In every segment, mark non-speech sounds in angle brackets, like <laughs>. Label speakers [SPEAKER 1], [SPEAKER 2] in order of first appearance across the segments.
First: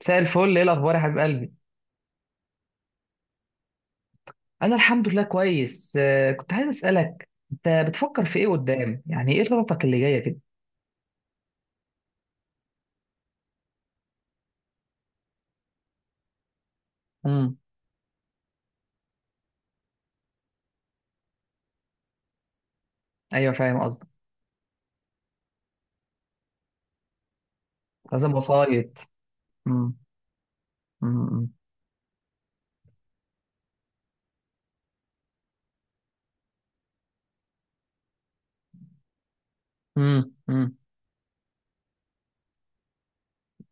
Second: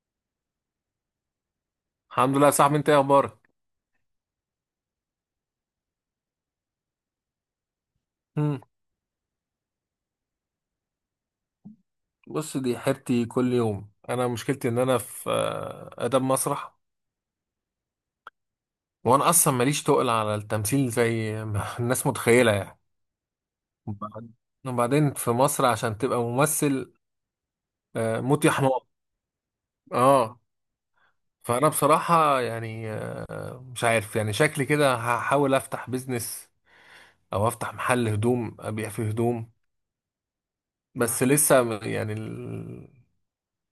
[SPEAKER 1] مساء الفل، ايه الاخبار يا حبيب قلبي؟
[SPEAKER 2] الحمد لله يا صاحبي، انت ايه اخبارك؟
[SPEAKER 1] انا الحمد لله كويس. كنت عايز اسالك انت بتفكر في ايه
[SPEAKER 2] مم.
[SPEAKER 1] قدام، يعني ايه خططك اللي جايه كده؟
[SPEAKER 2] بص، دي حيرتي كل يوم. انا مشكلتي ان انا في اداب مسرح،
[SPEAKER 1] امم.
[SPEAKER 2] وانا اصلا ماليش تقل على التمثيل زي ما <laughs> الناس متخيله يعني.
[SPEAKER 1] ايوه فاهم قصدك.
[SPEAKER 2] وبعد- وبعدين في مصر عشان تبقى ممثل،
[SPEAKER 1] لازم
[SPEAKER 2] موت يا حمار.
[SPEAKER 1] وسايط. امم.
[SPEAKER 2] اه،
[SPEAKER 1] امم.
[SPEAKER 2] فانا بصراحه يعني مش عارف، يعني شكلي كده هحاول افتح بيزنس او افتح محل هدوم ابيع فيه هدوم.
[SPEAKER 1] امم. امم.
[SPEAKER 2] بس لسه يعني،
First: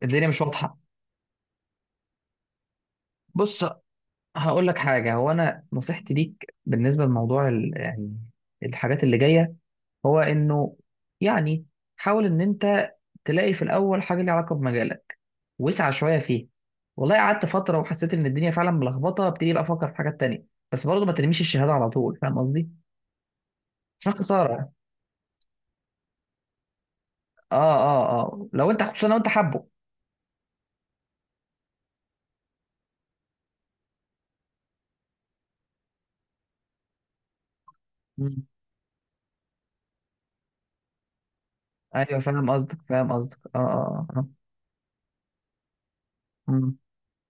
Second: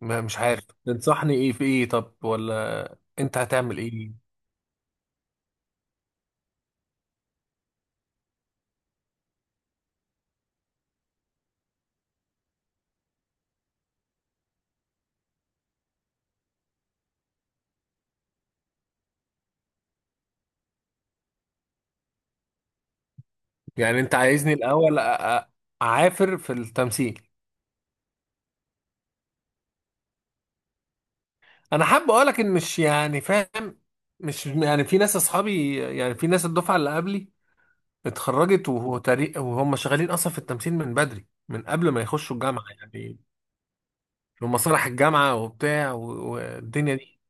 [SPEAKER 2] ما
[SPEAKER 1] الدنيا
[SPEAKER 2] مش
[SPEAKER 1] مش
[SPEAKER 2] عارف،
[SPEAKER 1] واضحه.
[SPEAKER 2] تنصحني ايه في ايه؟ طب ولا انت
[SPEAKER 1] بص،
[SPEAKER 2] هتعمل ايه؟
[SPEAKER 1] هقول لك حاجه. هو انا نصيحتي ليك بالنسبه لموضوع يعني الحاجات اللي جايه، هو انه يعني، حاول ان انت تلاقي في الاول حاجه ليها علاقه بمجالك، وسع شويه فيه. والله قعدت فتره وحسيت ان الدنيا فعلا ملخبطه، ابتدي بقى افكر في حاجات تانية. بس برضه ما ترميش الشهاده على طول، فاهم قصدي؟
[SPEAKER 2] يعني
[SPEAKER 1] عشان
[SPEAKER 2] انت
[SPEAKER 1] خساره
[SPEAKER 2] عايزني
[SPEAKER 1] يعني.
[SPEAKER 2] الاول اعافر في التمثيل؟
[SPEAKER 1] اه اه اه، لو انت خصوصا لو انت حابه.
[SPEAKER 2] انا حابب اقولك ان مش يعني فاهم، مش يعني في ناس اصحابي، يعني في ناس الدفعه اللي قبلي
[SPEAKER 1] مم.
[SPEAKER 2] اتخرجت وهو تاريخ، وهم شغالين اصلا في التمثيل من بدري، من قبل ما
[SPEAKER 1] ايوه
[SPEAKER 2] يخشوا
[SPEAKER 1] فاهم
[SPEAKER 2] الجامعه
[SPEAKER 1] قصدك، فاهم
[SPEAKER 2] يعني،
[SPEAKER 1] قصدك، اه اه اه.
[SPEAKER 2] في مسارح الجامعه وبتاع
[SPEAKER 1] مم.
[SPEAKER 2] والدنيا دي.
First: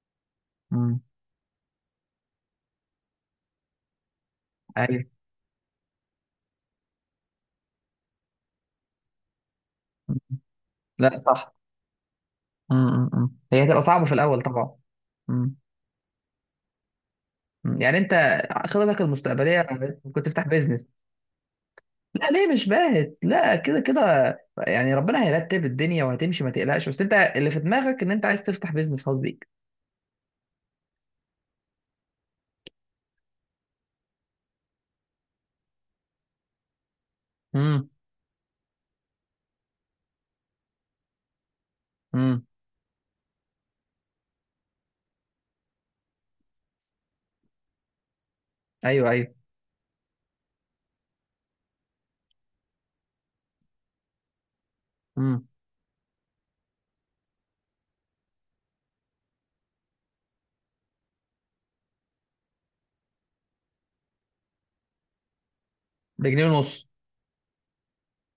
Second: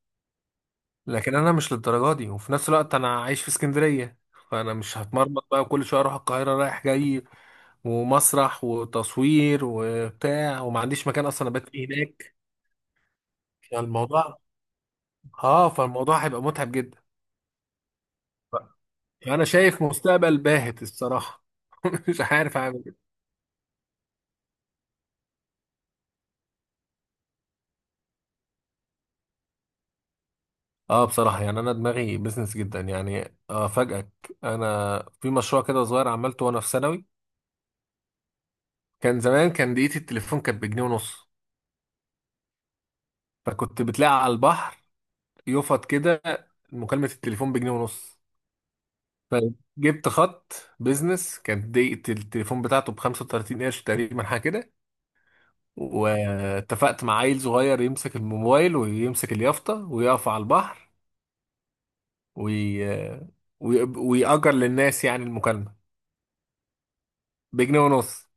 [SPEAKER 1] مم.
[SPEAKER 2] لكن انا مش للدرجه دي، وفي نفس الوقت انا عايش في اسكندريه، فانا مش
[SPEAKER 1] ايوه.
[SPEAKER 2] هتمرمط بقى كل شويه اروح القاهره رايح جاي ومسرح وتصوير
[SPEAKER 1] مم.
[SPEAKER 2] وبتاع، وما عنديش
[SPEAKER 1] لا
[SPEAKER 2] مكان اصلا
[SPEAKER 1] صح.
[SPEAKER 2] ابات فيه هناك.
[SPEAKER 1] مم. مم. مم. هي هتبقى صعبه في
[SPEAKER 2] فالموضوع
[SPEAKER 1] الاول طبعا. مم.
[SPEAKER 2] اه فالموضوع هيبقى متعب جدا.
[SPEAKER 1] مم. يعني انت خططك
[SPEAKER 2] انا
[SPEAKER 1] المستقبليه
[SPEAKER 2] شايف
[SPEAKER 1] كنت
[SPEAKER 2] مستقبل
[SPEAKER 1] تفتح
[SPEAKER 2] باهت
[SPEAKER 1] بيزنس.
[SPEAKER 2] الصراحه. <laughs> مش
[SPEAKER 1] لا ليه
[SPEAKER 2] عارف
[SPEAKER 1] مش
[SPEAKER 2] اعمل ايه.
[SPEAKER 1] باهت، لا كده كده، يعني ربنا هيرتب الدنيا وهتمشي ما تقلقش، بس انت اللي في دماغك ان انت عايز تفتح بيزنس خاص بيك.
[SPEAKER 2] اه، بصراحه يعني انا دماغي بزنس جدا، يعني افاجئك، انا في مشروع كده صغير عملته وانا في ثانوي.
[SPEAKER 1] امم.
[SPEAKER 2] كان زمان، كان دقيقه التليفون كانت بجنيه ونص،
[SPEAKER 1] امم.
[SPEAKER 2] فكنت بتلاقي على البحر يفط كده مكالمه التليفون بجنيه ونص.
[SPEAKER 1] ايوه ايوه.
[SPEAKER 2] فجبت خط بيزنس كانت دقيقة التليفون بتاعته ب 35 قرش تقريبا حاجة كده،
[SPEAKER 1] امم.
[SPEAKER 2] واتفقت مع عيل صغير يمسك الموبايل ويمسك اليافطة ويقف على البحر وي... ويأجر للناس يعني المكالمة
[SPEAKER 1] بجنيه ونص.
[SPEAKER 2] بجنيه ونص.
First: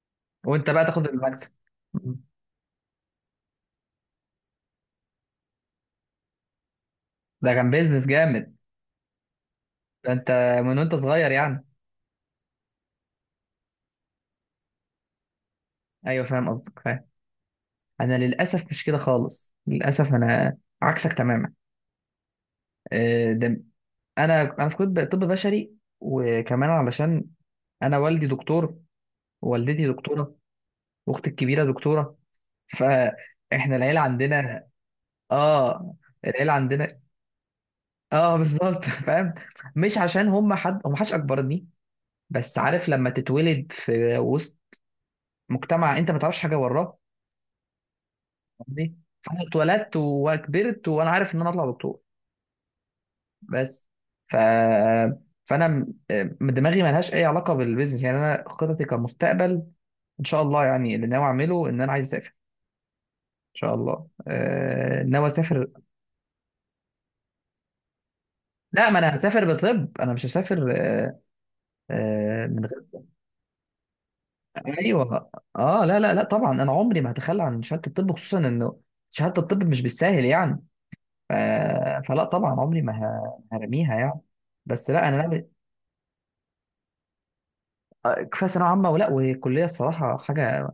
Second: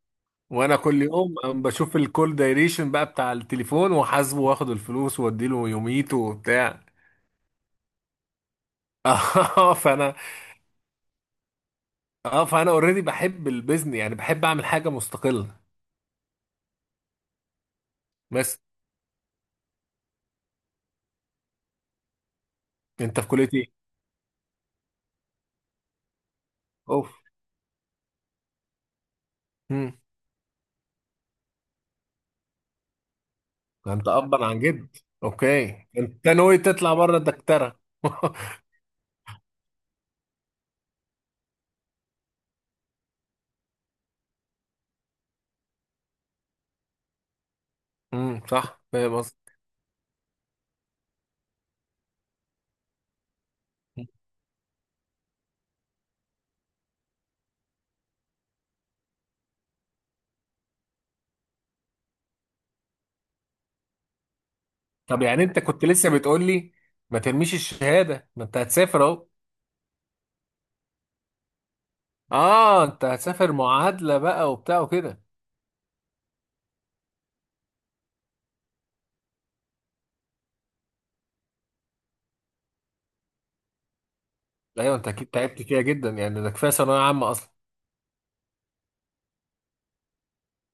[SPEAKER 1] وانت
[SPEAKER 2] وأنا
[SPEAKER 1] بقى
[SPEAKER 2] كل
[SPEAKER 1] تاخد
[SPEAKER 2] يوم
[SPEAKER 1] المكسب.
[SPEAKER 2] أم بشوف
[SPEAKER 1] أمم.
[SPEAKER 2] الكول دايريشن بقى بتاع التليفون، وحاسبه واخد الفلوس واديله يوميته وبتاع.
[SPEAKER 1] ده كان بيزنس جامد.
[SPEAKER 2] <laughs> اه،
[SPEAKER 1] ده
[SPEAKER 2] فأنا
[SPEAKER 1] انت من وانت صغير يعني.
[SPEAKER 2] اه فأنا اوريدي بحب البيزنس، يعني بحب أعمل حاجة مستقلة.
[SPEAKER 1] ايوه فاهم قصدك، فاهم. انا
[SPEAKER 2] بس
[SPEAKER 1] للاسف مش كده خالص، للاسف انا عكسك تماما.
[SPEAKER 2] أنت في كلية
[SPEAKER 1] ده
[SPEAKER 2] إيه؟
[SPEAKER 1] انا في كنت طب بشري، وكمان
[SPEAKER 2] أوف.
[SPEAKER 1] علشان انا والدي دكتور، ووالدتي دكتوره، واختي الكبيره دكتوره، فاحنا
[SPEAKER 2] ده
[SPEAKER 1] العيله
[SPEAKER 2] انت ابا عن
[SPEAKER 1] عندنا.
[SPEAKER 2] جد. اوكي،
[SPEAKER 1] اه،
[SPEAKER 2] انت
[SPEAKER 1] العيله
[SPEAKER 2] ناوي تطلع
[SPEAKER 1] عندنا.
[SPEAKER 2] بره الدكتره؟ <laughs>
[SPEAKER 1] اه بالظبط. <laughs> فاهم، مش عشان هم حد هم، حدش اكبرني، بس عارف لما تتولد في وسط مجتمع انت ما تعرفش حاجه وراه.
[SPEAKER 2] امم، صح
[SPEAKER 1] قصدي،
[SPEAKER 2] فاهم قصدي.
[SPEAKER 1] فانا اتولدت وكبرت وانا عارف ان انا اطلع دكتور. بس، ف فانا دماغي ما لهاش اي علاقه بالبيزنس، يعني انا خططي كمستقبل ان شاء الله، يعني اللي ناوي اعمله ان انا عايز اسافر، ان شاء الله.
[SPEAKER 2] طب
[SPEAKER 1] ناوي
[SPEAKER 2] يعني انت
[SPEAKER 1] اسافر.
[SPEAKER 2] كنت لسه بتقول لي ما ترميش الشهاده، ما انت
[SPEAKER 1] لا ما
[SPEAKER 2] هتسافر
[SPEAKER 1] انا
[SPEAKER 2] اهو.
[SPEAKER 1] هسافر بطب، انا مش هسافر من غير.
[SPEAKER 2] اه، انت هتسافر معادله بقى وبتاع وكده.
[SPEAKER 1] ايوه. اه لا لا لا، طبعا انا عمري ما هتخلى عن شهاده الطب، خصوصا انه شهاده الطب مش بالساهل يعني. ف... فلا طبعا، عمري ما هرميها يعني. بس
[SPEAKER 2] ايوه،
[SPEAKER 1] لا
[SPEAKER 2] انت
[SPEAKER 1] انا
[SPEAKER 2] اكيد
[SPEAKER 1] ناوي.
[SPEAKER 2] تعبت فيها جدا، يعني ده كفايه ثانويه عامه اصلا.
[SPEAKER 1] كفايه ثانويه عامه، والكليه الصراحه حاجه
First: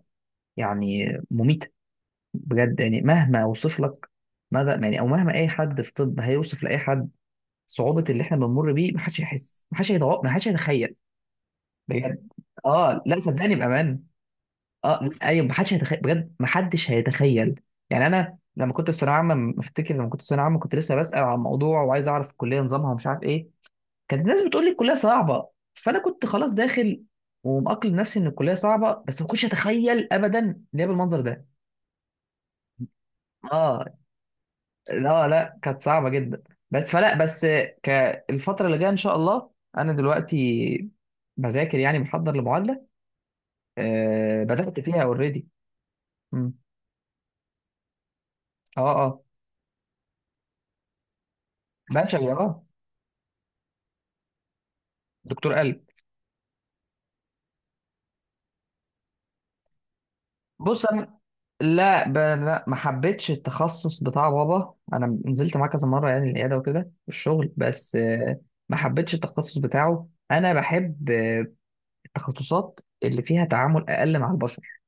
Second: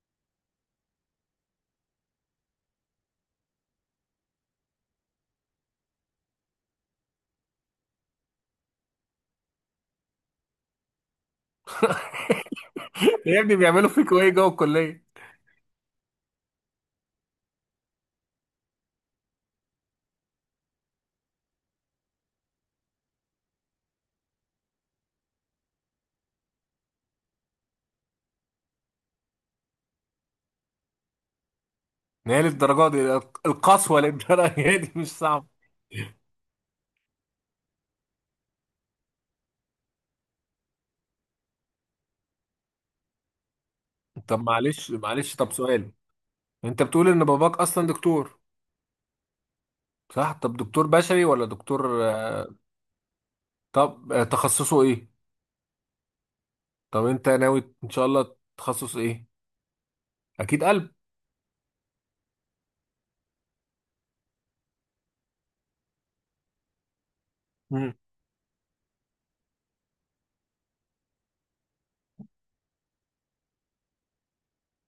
[SPEAKER 1] يعني مميته. بجد يعني، مهما اوصف لك ماذا، يعني، او مهما اي حد في طب هيوصف لاي حد صعوبه اللي احنا بنمر بيه، محدش يحس، محدش هيتوقع، محدش هيتخيل بجد. اه لا
[SPEAKER 2] <laughs> يا
[SPEAKER 1] صدقني،
[SPEAKER 2] ابني بيعملوا
[SPEAKER 1] بامان.
[SPEAKER 2] فيك ايه جوه الكليه؟
[SPEAKER 1] اه ايوه، محدش هيتخيل بجد، محدش هيتخيل. يعني انا لما كنت في ثانويه عامه افتكر، لما كنت في ثانويه عامه كنت لسه بسال عن الموضوع وعايز اعرف الكليه نظامها ومش عارف ايه. كانت الناس بتقول لي الكليه صعبه، فانا كنت خلاص داخل ومأقلم نفسي ان الكليه صعبه، بس ما كنتش اتخيل ابدا ان هي بالمنظر ده.
[SPEAKER 2] ما هي للدرجه دي؟
[SPEAKER 1] اه
[SPEAKER 2] القسوه للدرجه دي؟ <laughs> مش
[SPEAKER 1] لا لا،
[SPEAKER 2] صعبه.
[SPEAKER 1] كانت صعبه جدا. بس فلا بس كالفتره اللي جايه ان شاء الله، انا دلوقتي بذاكر يعني، بحضر لمعادله.
[SPEAKER 2] طب
[SPEAKER 1] بدات
[SPEAKER 2] معلش
[SPEAKER 1] فيها
[SPEAKER 2] معلش،
[SPEAKER 1] اوريدي.
[SPEAKER 2] طب سؤال.
[SPEAKER 1] اه
[SPEAKER 2] انت بتقول ان باباك اصلا دكتور،
[SPEAKER 1] اه
[SPEAKER 2] صح؟ طب دكتور بشري ولا دكتور
[SPEAKER 1] بشري اه.
[SPEAKER 2] طب تخصصه ايه؟
[SPEAKER 1] دكتور قلب.
[SPEAKER 2] طب انت ناوي ان شاء الله تخصص ايه؟ اكيد
[SPEAKER 1] بص
[SPEAKER 2] قلب.
[SPEAKER 1] انا، لا، لا، ما حبيتش التخصص بتاع بابا، انا نزلت معاه كذا مره يعني العياده وكده والشغل.
[SPEAKER 2] مم.
[SPEAKER 1] بس ما حبيتش التخصص بتاعه. انا بحب التخصصات اللي فيها تعامل اقل مع البشر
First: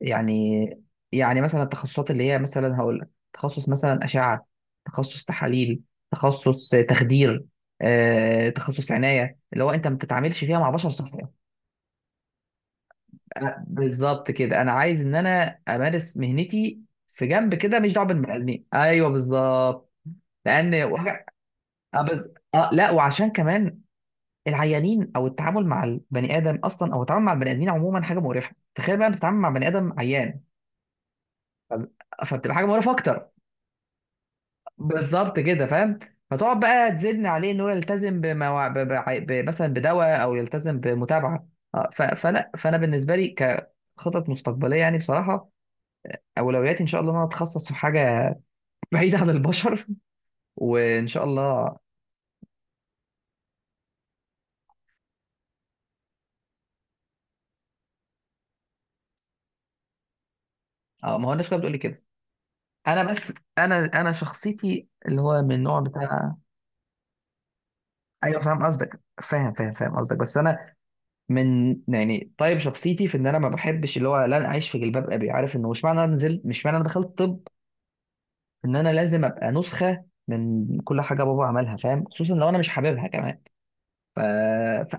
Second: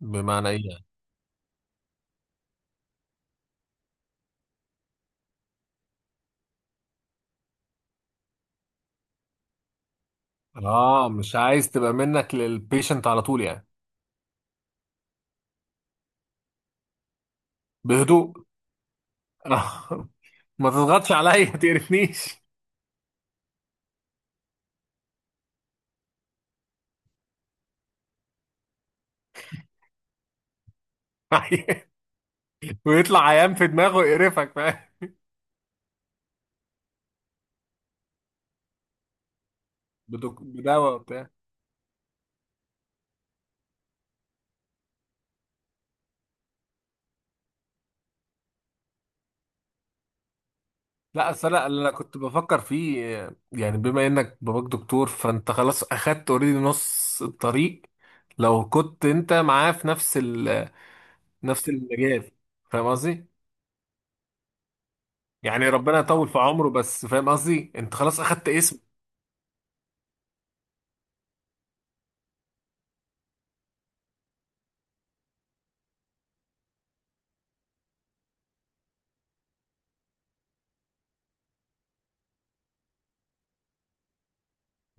[SPEAKER 2] بمعنى
[SPEAKER 1] يعني
[SPEAKER 2] ايه يعني؟
[SPEAKER 1] يعني مثلا التخصصات اللي هي، مثلا هقول لك، تخصص مثلا اشعه، تخصص تحاليل، تخصص تخدير، تخصص عنايه، اللي هو انت ما بتتعاملش فيها مع بشر
[SPEAKER 2] اه،
[SPEAKER 1] صحيح.
[SPEAKER 2] مش عايز تبقى منك للبيشنت على طول يعني.
[SPEAKER 1] بالظبط كده، انا عايز ان انا امارس مهنتي في جنب كده، مش دعوه
[SPEAKER 2] بهدوء.
[SPEAKER 1] بالبني ادمين. ايوه
[SPEAKER 2] <laughs>
[SPEAKER 1] بالظبط.
[SPEAKER 2] آه، ما
[SPEAKER 1] لان
[SPEAKER 2] تضغطش
[SPEAKER 1] وجع-
[SPEAKER 2] عليا، ما
[SPEAKER 1] آه
[SPEAKER 2] تقرفنيش.
[SPEAKER 1] بز... آه لا، وعشان كمان العيانين، او التعامل مع البني ادم اصلا، او التعامل مع البني ادمين عموما حاجه مقرفه. تخيل بقى بتتعامل مع بني ادم عيان،
[SPEAKER 2] <laughs>
[SPEAKER 1] فب- فبتبقى حاجه مقرفه اكتر.
[SPEAKER 2] ويطلع عيان في دماغه يقرفك، فاهم.
[SPEAKER 1] بالظبط كده، فاهم. فتقعد بقى تزن عليه انه يلتزم بموا... ب... ب... ب... مثلا بدواء او يلتزم
[SPEAKER 2] بدواء وبتاع.
[SPEAKER 1] بمتابعه. فلا، فانا بالنسبه لي كخطط مستقبليه يعني، بصراحه اولوياتي ان شاء الله ان انا اتخصص في حاجه <laughs> بعيده عن البشر، وان شاء
[SPEAKER 2] لا اصل انا
[SPEAKER 1] الله.
[SPEAKER 2] اللي انا كنت بفكر فيه يعني بما انك باباك دكتور، فانت خلاص اخدت اوريدي نص الطريق. لو كنت انت معاه في
[SPEAKER 1] اه ما هو الناس كلها
[SPEAKER 2] نفس
[SPEAKER 1] بتقول لي كده.
[SPEAKER 2] المجال، فاهم
[SPEAKER 1] انا بس،
[SPEAKER 2] قصدي؟
[SPEAKER 1] انا شخصيتي اللي هو من
[SPEAKER 2] يعني
[SPEAKER 1] النوع
[SPEAKER 2] ربنا يطول
[SPEAKER 1] بتاع.
[SPEAKER 2] في عمره، بس فاهم قصدي، انت خلاص
[SPEAKER 1] ايوه
[SPEAKER 2] اخدت
[SPEAKER 1] فاهم
[SPEAKER 2] اسم.
[SPEAKER 1] قصدك، فاهم فاهم فاهم قصدك، بس انا من، يعني طيب شخصيتي في ان انا ما بحبش اللي هو، لا انا عايش في جلباب ابي، عارف انه مش معنى انا نزلت، مش معنى انا دخلت طب، ان انا لازم ابقى نسخه من كل حاجه بابا عملها، فاهم، خصوصا لو انا مش حاببها كمان. ف...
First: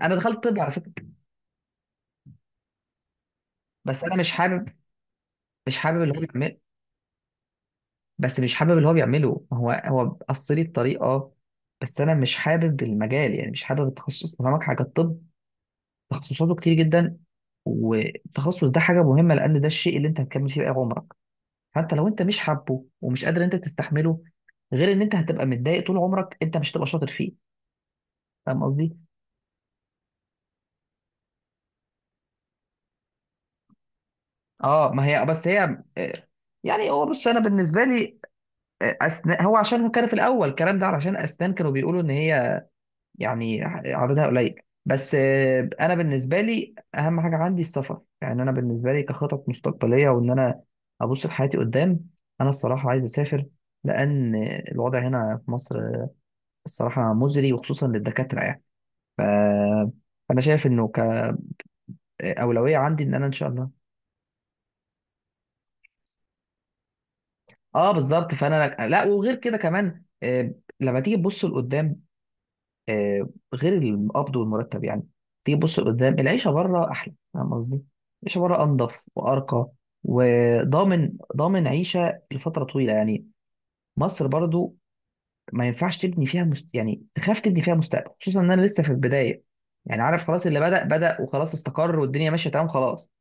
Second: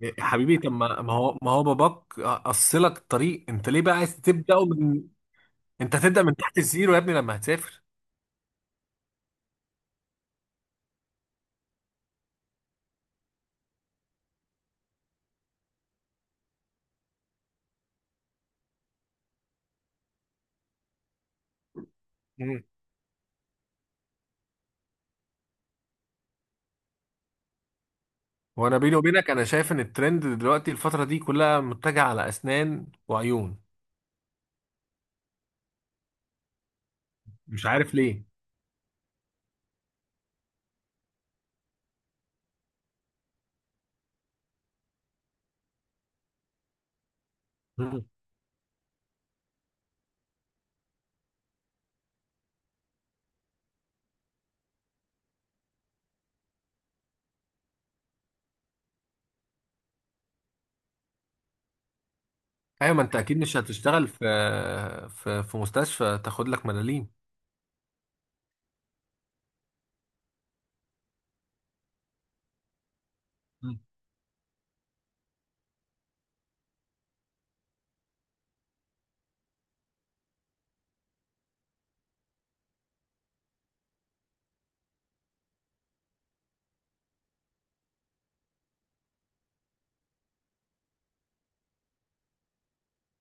[SPEAKER 2] يا
[SPEAKER 1] دخلت طب
[SPEAKER 2] حبيبي
[SPEAKER 1] على
[SPEAKER 2] طب
[SPEAKER 1] فكره.
[SPEAKER 2] ما هو باباك قصلك الطريق، انت ليه بقى
[SPEAKER 1] بس انا
[SPEAKER 2] عايز
[SPEAKER 1] مش
[SPEAKER 2] تبدأ
[SPEAKER 1] حابب،
[SPEAKER 2] من؟
[SPEAKER 1] مش
[SPEAKER 2] انت
[SPEAKER 1] حابب اللي هو،
[SPEAKER 2] هتبدأ من تحت الزيرو يا ابني لما هتسافر.
[SPEAKER 1] بس مش حابب اللي هو بيعمله، هو هو قصلي الطريق اه. بس انا مش حابب المجال يعني، مش حابب التخصص. أنا فاهمك، حاجه الطب تخصصاته كتير جدا، والتخصص ده حاجه مهمه لان ده الشيء اللي انت هتكمل فيه باقي عمرك. فانت لو انت مش
[SPEAKER 2] مم.
[SPEAKER 1] حابه ومش قادر انت تستحمله، غير ان انت هتبقى متضايق طول عمرك، انت مش هتبقى شاطر فيه، فاهم
[SPEAKER 2] وانا
[SPEAKER 1] قصدي؟
[SPEAKER 2] بيني وبينك، انا شايف ان الترند دلوقتي الفترة دي كلها متجهة على اسنان وعيون،
[SPEAKER 1] اه ما هي، بس هي يعني هو، بص انا
[SPEAKER 2] مش
[SPEAKER 1] بالنسبه
[SPEAKER 2] عارف
[SPEAKER 1] لي
[SPEAKER 2] ليه.
[SPEAKER 1] اسنان هو، عشان هو كان في الاول الكلام ده علشان اسنان كانوا بيقولوا ان هي يعني عددها قليل. بس انا بالنسبه لي اهم حاجه عندي السفر،
[SPEAKER 2] مم.
[SPEAKER 1] يعني انا بالنسبه لي كخطط مستقبليه، وان انا ابص لحياتي قدام، انا الصراحه عايز اسافر، لان الوضع هنا في مصر الصراحه مزري، وخصوصا للدكاتره يعني. ف... فانا شايف انه كاولويه
[SPEAKER 2] ايوه، ما
[SPEAKER 1] عندي ان
[SPEAKER 2] انت
[SPEAKER 1] انا ان
[SPEAKER 2] اكيد
[SPEAKER 1] شاء
[SPEAKER 2] مش
[SPEAKER 1] الله.
[SPEAKER 2] هتشتغل في مستشفى تاخد لك ملاليم.
[SPEAKER 1] اه بالظبط، فانا لا، وغير كده كمان لما تيجي تبص لقدام، آه، غير
[SPEAKER 2] مم.
[SPEAKER 1] القبض والمرتب يعني، تيجي تبص لقدام العيشه بره احلى، فاهم قصدي؟ العيشه بره انضف وارقى، وضامن ضامن عيشه لفتره طويله يعني. مصر برضو ما ينفعش تبني فيها يعني تخاف تبني فيها مستقبل، خصوصا ان انا لسه في البدايه، يعني عارف خلاص اللي بدأ بدأ وخلاص استقر والدنيا ماشيه تمام خلاص.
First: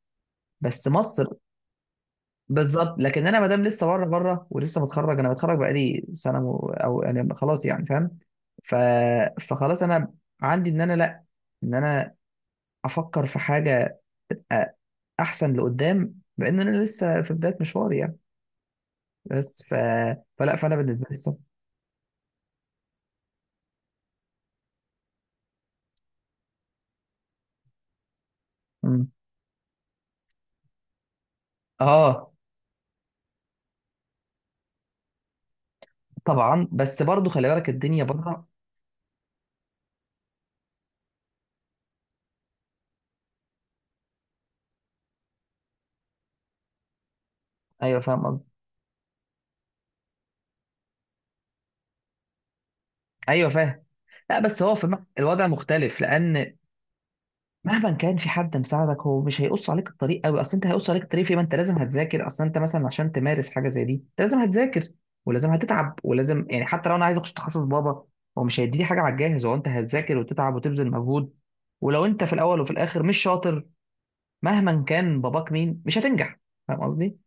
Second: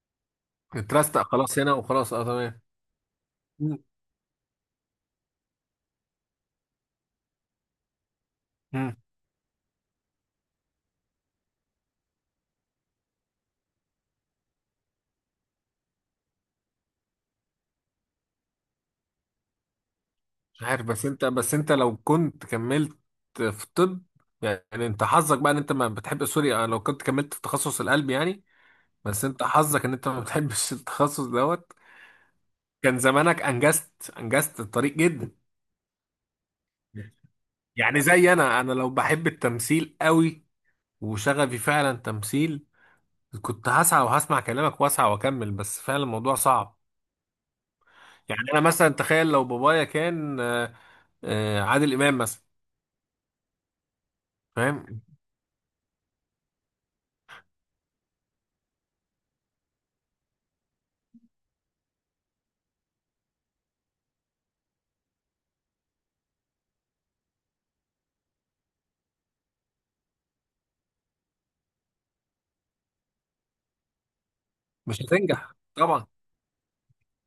[SPEAKER 1] بس
[SPEAKER 2] اترستق
[SPEAKER 1] مصر
[SPEAKER 2] خلاص هنا وخلاص، اه تمام.
[SPEAKER 1] بالظبط، لكن انا ما دام
[SPEAKER 2] مم.
[SPEAKER 1] لسه بره بره، ولسه متخرج، انا متخرج بقالي سنه او انا خلاص يعني فاهم. ف...
[SPEAKER 2] مم.
[SPEAKER 1] فخلاص انا عندي ان انا لا، ان انا افكر في حاجه أ- احسن لقدام، بان انا لسه في بدايه مشواري يعني. بس فلا
[SPEAKER 2] مش
[SPEAKER 1] فانا
[SPEAKER 2] عارف،
[SPEAKER 1] بالنسبه
[SPEAKER 2] بس
[SPEAKER 1] لي
[SPEAKER 2] انت
[SPEAKER 1] السفر.
[SPEAKER 2] بس انت لو كنت كملت في طب، يعني انت حظك بقى ان انت ما بتحب، سوري، لو كنت كملت في تخصص القلب يعني.
[SPEAKER 1] مم.
[SPEAKER 2] بس انت حظك ان انت ما بتحبش <laughs> التخصص دوت.
[SPEAKER 1] اه
[SPEAKER 2] كان زمانك انجزت الطريق جدا.
[SPEAKER 1] طبعا، بس برضو خلي بالك
[SPEAKER 2] يعني
[SPEAKER 1] الدنيا
[SPEAKER 2] زي
[SPEAKER 1] بره.
[SPEAKER 2] انا لو بحب التمثيل قوي وشغفي فعلا تمثيل، كنت هسعى وهسمع كلامك واسعى واكمل، بس فعلا الموضوع صعب.
[SPEAKER 1] ايوه فاهم
[SPEAKER 2] يعني
[SPEAKER 1] قصدي،
[SPEAKER 2] انا مثلا تخيل لو بابايا كان اه، عادل امام مثلا.
[SPEAKER 1] ايوه فاهم. لا بس هو في
[SPEAKER 2] فاهم.
[SPEAKER 1] الوضع مختلف، لان مهما كان في حد مساعدك هو مش هيقص عليك الطريق قوي. اصل انت هيقص عليك الطريق في إيه؟ ما انت لازم هتذاكر، اصل انت مثلا عشان تمارس حاجه زي دي انت لازم هتذاكر، ولازم هتتعب، ولازم يعني، حتى لو انا عايز اخش تخصص بابا هو مش هيديني حاجه على الجاهز. هو انت هتذاكر وتتعب وتبذل مجهود، ولو انت في الاول وفي الاخر مش شاطر، مهما
[SPEAKER 2] مش
[SPEAKER 1] كان باباك
[SPEAKER 2] هتنجح
[SPEAKER 1] مين مش
[SPEAKER 2] طبعا.
[SPEAKER 1] هتنجح، فاهم قصدي؟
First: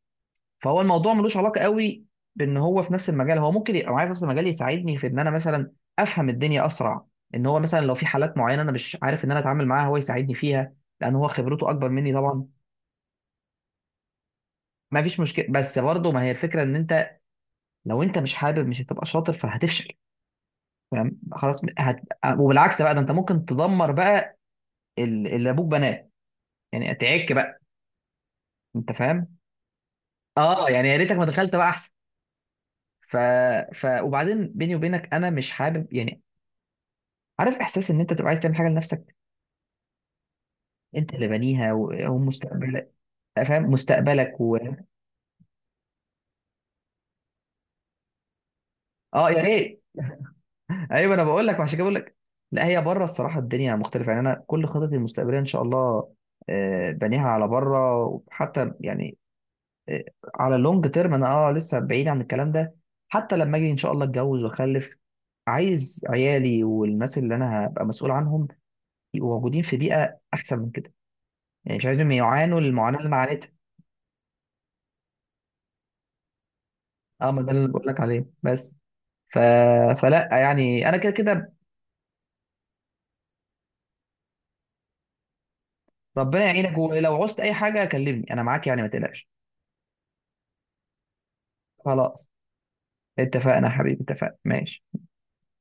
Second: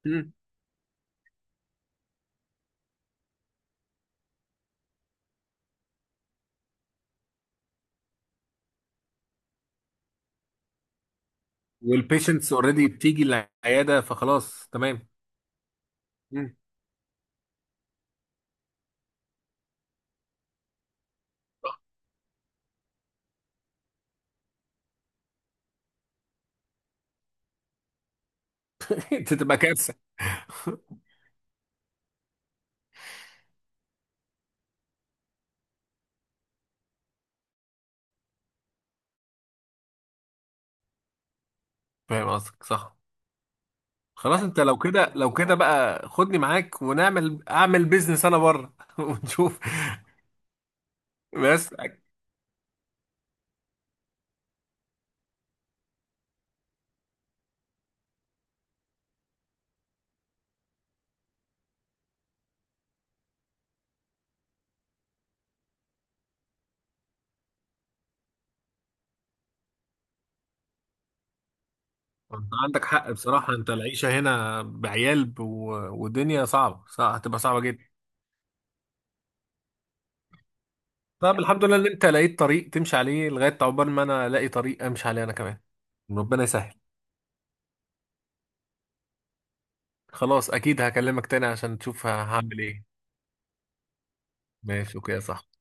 [SPEAKER 1] فهو الموضوع ملوش علاقه قوي بان هو في نفس المجال. هو ممكن يبقى معايا في نفس المجال يساعدني في ان انا مثلا افهم الدنيا اسرع، ان هو مثلا لو في حالات معينه انا مش عارف ان انا اتعامل معاها هو يساعدني فيها، لان هو خبرته اكبر مني طبعا.
[SPEAKER 2] والبيشنتس اوريدي بتيجي العياده، فخلاص
[SPEAKER 1] ما
[SPEAKER 2] تمام.
[SPEAKER 1] فيش مشكله. بس برضه ما هي
[SPEAKER 2] مم.
[SPEAKER 1] الفكره ان انت لو انت مش حابب مش هتبقى شاطر فهتفشل، فاهم. خلاص وبالعكس بقى ده انت ممكن تدمر بقى اللي ابوك بناه، يعني تعك بقى، انت
[SPEAKER 2] <laughs> انت
[SPEAKER 1] فاهم.
[SPEAKER 2] تبقى كارثه.
[SPEAKER 1] اه يعني يا ريتك ما دخلت بقى احسن. ف... وبعدين بيني وبينك انا مش حابب يعني، عارف احساس ان انت تبقى عايز تعمل حاجه لنفسك، انت اللي بانيها
[SPEAKER 2] فاهم قصدك
[SPEAKER 1] ومستقبلك،
[SPEAKER 2] صح.
[SPEAKER 1] فاهم مستقبلك
[SPEAKER 2] خلاص انت لو كده بقى خدني معاك ونعمل، اعمل بيزنس انا بره <laughs>
[SPEAKER 1] اه يا
[SPEAKER 2] ونشوف.
[SPEAKER 1] ريت. ايوه انا بقول لك
[SPEAKER 2] بس
[SPEAKER 1] عشان كده بقول لك. لا هي بره الصراحه الدنيا مختلفه يعني، انا كل خططي المستقبليه ان شاء الله بانيها على بره، وحتى يعني آه، على اللونج تيرم، انا لسه بعيد عن الكلام ده. حتى لما اجي ان شاء الله اتجوز واخلف، عايز عيالي والناس اللي انا هبقى مسؤول عنهم يبقوا موجودين في بيئه احسن من كده، يعني مش عايزهم
[SPEAKER 2] انت
[SPEAKER 1] يعانوا
[SPEAKER 2] عندك
[SPEAKER 1] المعاناه اللي
[SPEAKER 2] حق
[SPEAKER 1] انا عانيتها.
[SPEAKER 2] بصراحه، انت العيشه هنا بعيال والدنيا صعبه، صعب.
[SPEAKER 1] اه
[SPEAKER 2] هتبقى
[SPEAKER 1] ما ده اللي
[SPEAKER 2] صعبه
[SPEAKER 1] أنا
[SPEAKER 2] جدا.
[SPEAKER 1] بقول لك عليه. بس ف... فلا يعني انا كده
[SPEAKER 2] طب
[SPEAKER 1] كده.
[SPEAKER 2] الحمد لله ان انت لقيت طريق تمشي عليه، لغايه عقبال ما انا الاقي طريق امشي عليه انا كمان. ربنا
[SPEAKER 1] ربنا
[SPEAKER 2] يسهل.
[SPEAKER 1] يعينك، ولو عوزت اي حاجه كلمني، انا معاك يعني ما تقلقش.
[SPEAKER 2] خلاص اكيد هكلمك تاني عشان تشوف
[SPEAKER 1] خلاص
[SPEAKER 2] هعمل ايه.
[SPEAKER 1] اتفقنا يا حبيبي، اتفقنا، ماشي.
[SPEAKER 2] ماشي اوكي يا صاحبي.